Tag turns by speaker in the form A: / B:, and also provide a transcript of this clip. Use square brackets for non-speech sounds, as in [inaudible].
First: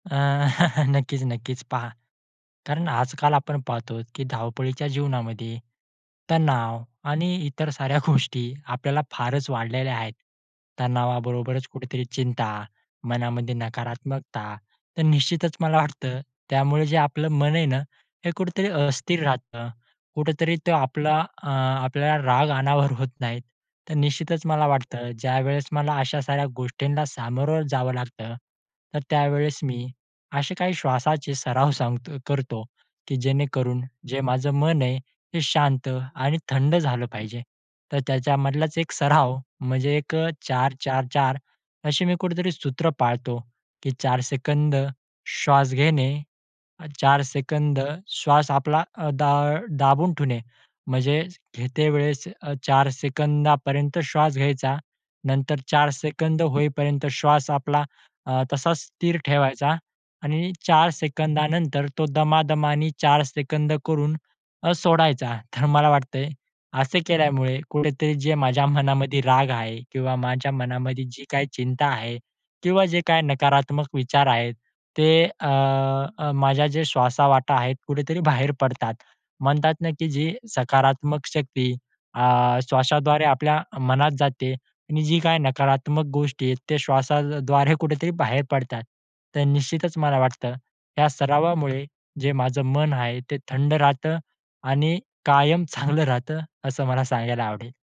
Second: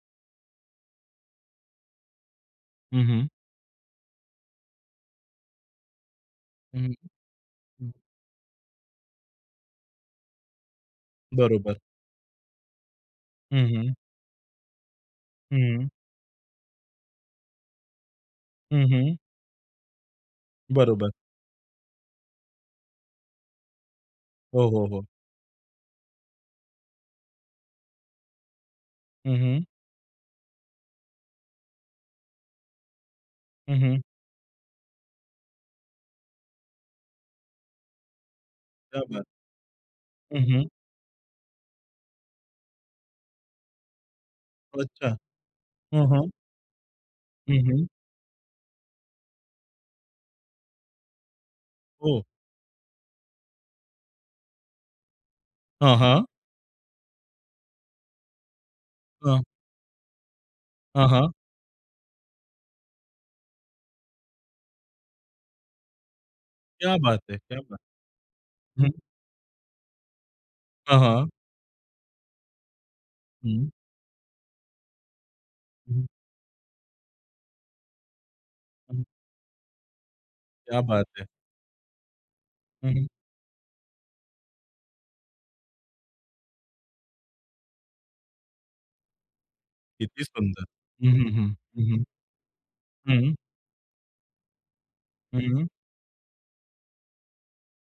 A: अ, [chuckles] नक्कीच, नक्कीच. पहा, कारण
B: हं, हं.
A: आजकाल आपण पाहतो, की धावपळीच्या जीवनामध्ये तणाव
B: हं.
A: आणि इतर साऱ्या गोष्टी आपल्याला फारच वाढलेल्या आहेत, तणावाबरोबरच
B: बरोबर.
A: कुठेतरी चिंता, मनामध्ये
B: हं, हं.
A: नकारात्मकता. तर निश्चितच मला
B: हं.
A: वाटतं त्यामुळे जे आपलं मन आहे ना, हे कुठेतरी
B: हं, हं.
A: अस्थिर राहतं, कुठेतरी तो
B: बरोबर.
A: आपला अ, आपल्याला राग अनावर होत नाही. तर निश्चितच
B: हो,
A: मला
B: हो, हो.
A: वाटतं ज्यावेळेस मला अशा साऱ्या गोष्टींना सामोरं जावं लागतं, तर
B: हं,
A: त्यावेळेस
B: हं.
A: मी असे काही श्वासाचे सराव सांगतो करतो की
B: हं,
A: जेणेकरून
B: हं.
A: जे माझं मन आहे, ते शांत आणि थंड झालं पाहिजे. तर त्याच्यामधलाच एक
B: क्या बात!
A: सराव म्हणजे एक
B: हं, हं.
A: 4-4-4 अशी मी कुठेतरी सूत्र पाळतो की 4 सेकंद
B: अच्छा.
A: श्वास
B: हं,
A: घेणे,
B: हं.
A: 4
B: हं,
A: सेकंद
B: हं.
A: श्वास आपला अ, दा दाबून ठेवणे, म्हणजे घेते
B: हो.
A: वेळेस अ, 4 सेकंदापर्यंत श्वास घ्यायचा, नंतर 4
B: हां, हां.
A: सेकंद होईपर्यंत श्वास आपला अ, तसाच स्थिर
B: हं.
A: ठेवायचा आणि 4
B: हां, हां.
A: सेकंदानंतर तो दमादमाने 4 सेकंद करून अ, सोडायचा. तर मला वाटतंय
B: क्या
A: असे
B: बात है! क्या
A: केल्यामुळे
B: बात
A: कुठेतरी जे माझ्या
B: है! हं.
A: मनामध्ये राग आहे किंवा माझ्या
B: हां,
A: मनामध्ये जी
B: हां.
A: काही चिंता आहे किंवा जे काही
B: हं.
A: नकारात्मक विचार आहेत, ते अ, अ, माझ्या जे श्वासावाटे आहेत कुठेतरी बाहेर पडतात.
B: [unintelligible]
A: म्हणतात ना की जी
B: क्या बात है.
A: सकारात्मक शक्ती अ,
B: [unintelligible]
A: श्वासाद्वारे आपल्या मनात जाते आणि जी काही नकारात्मक गोष्टी आहेत त्या श्वासाद्वारे कुठेतरी बाहेर पडतात. तर निश्चितच मला
B: किती
A: वाटतं
B: सुंदर!
A: या
B: हं, हं, हं.
A: सरावामुळे
B: हं,
A: जे माझं मन आहे
B: हं. हं.
A: ते थंड राहतं आणि कायम
B: हं.
A: चांगलं राहतं, असं मला सांगायला आवडेल.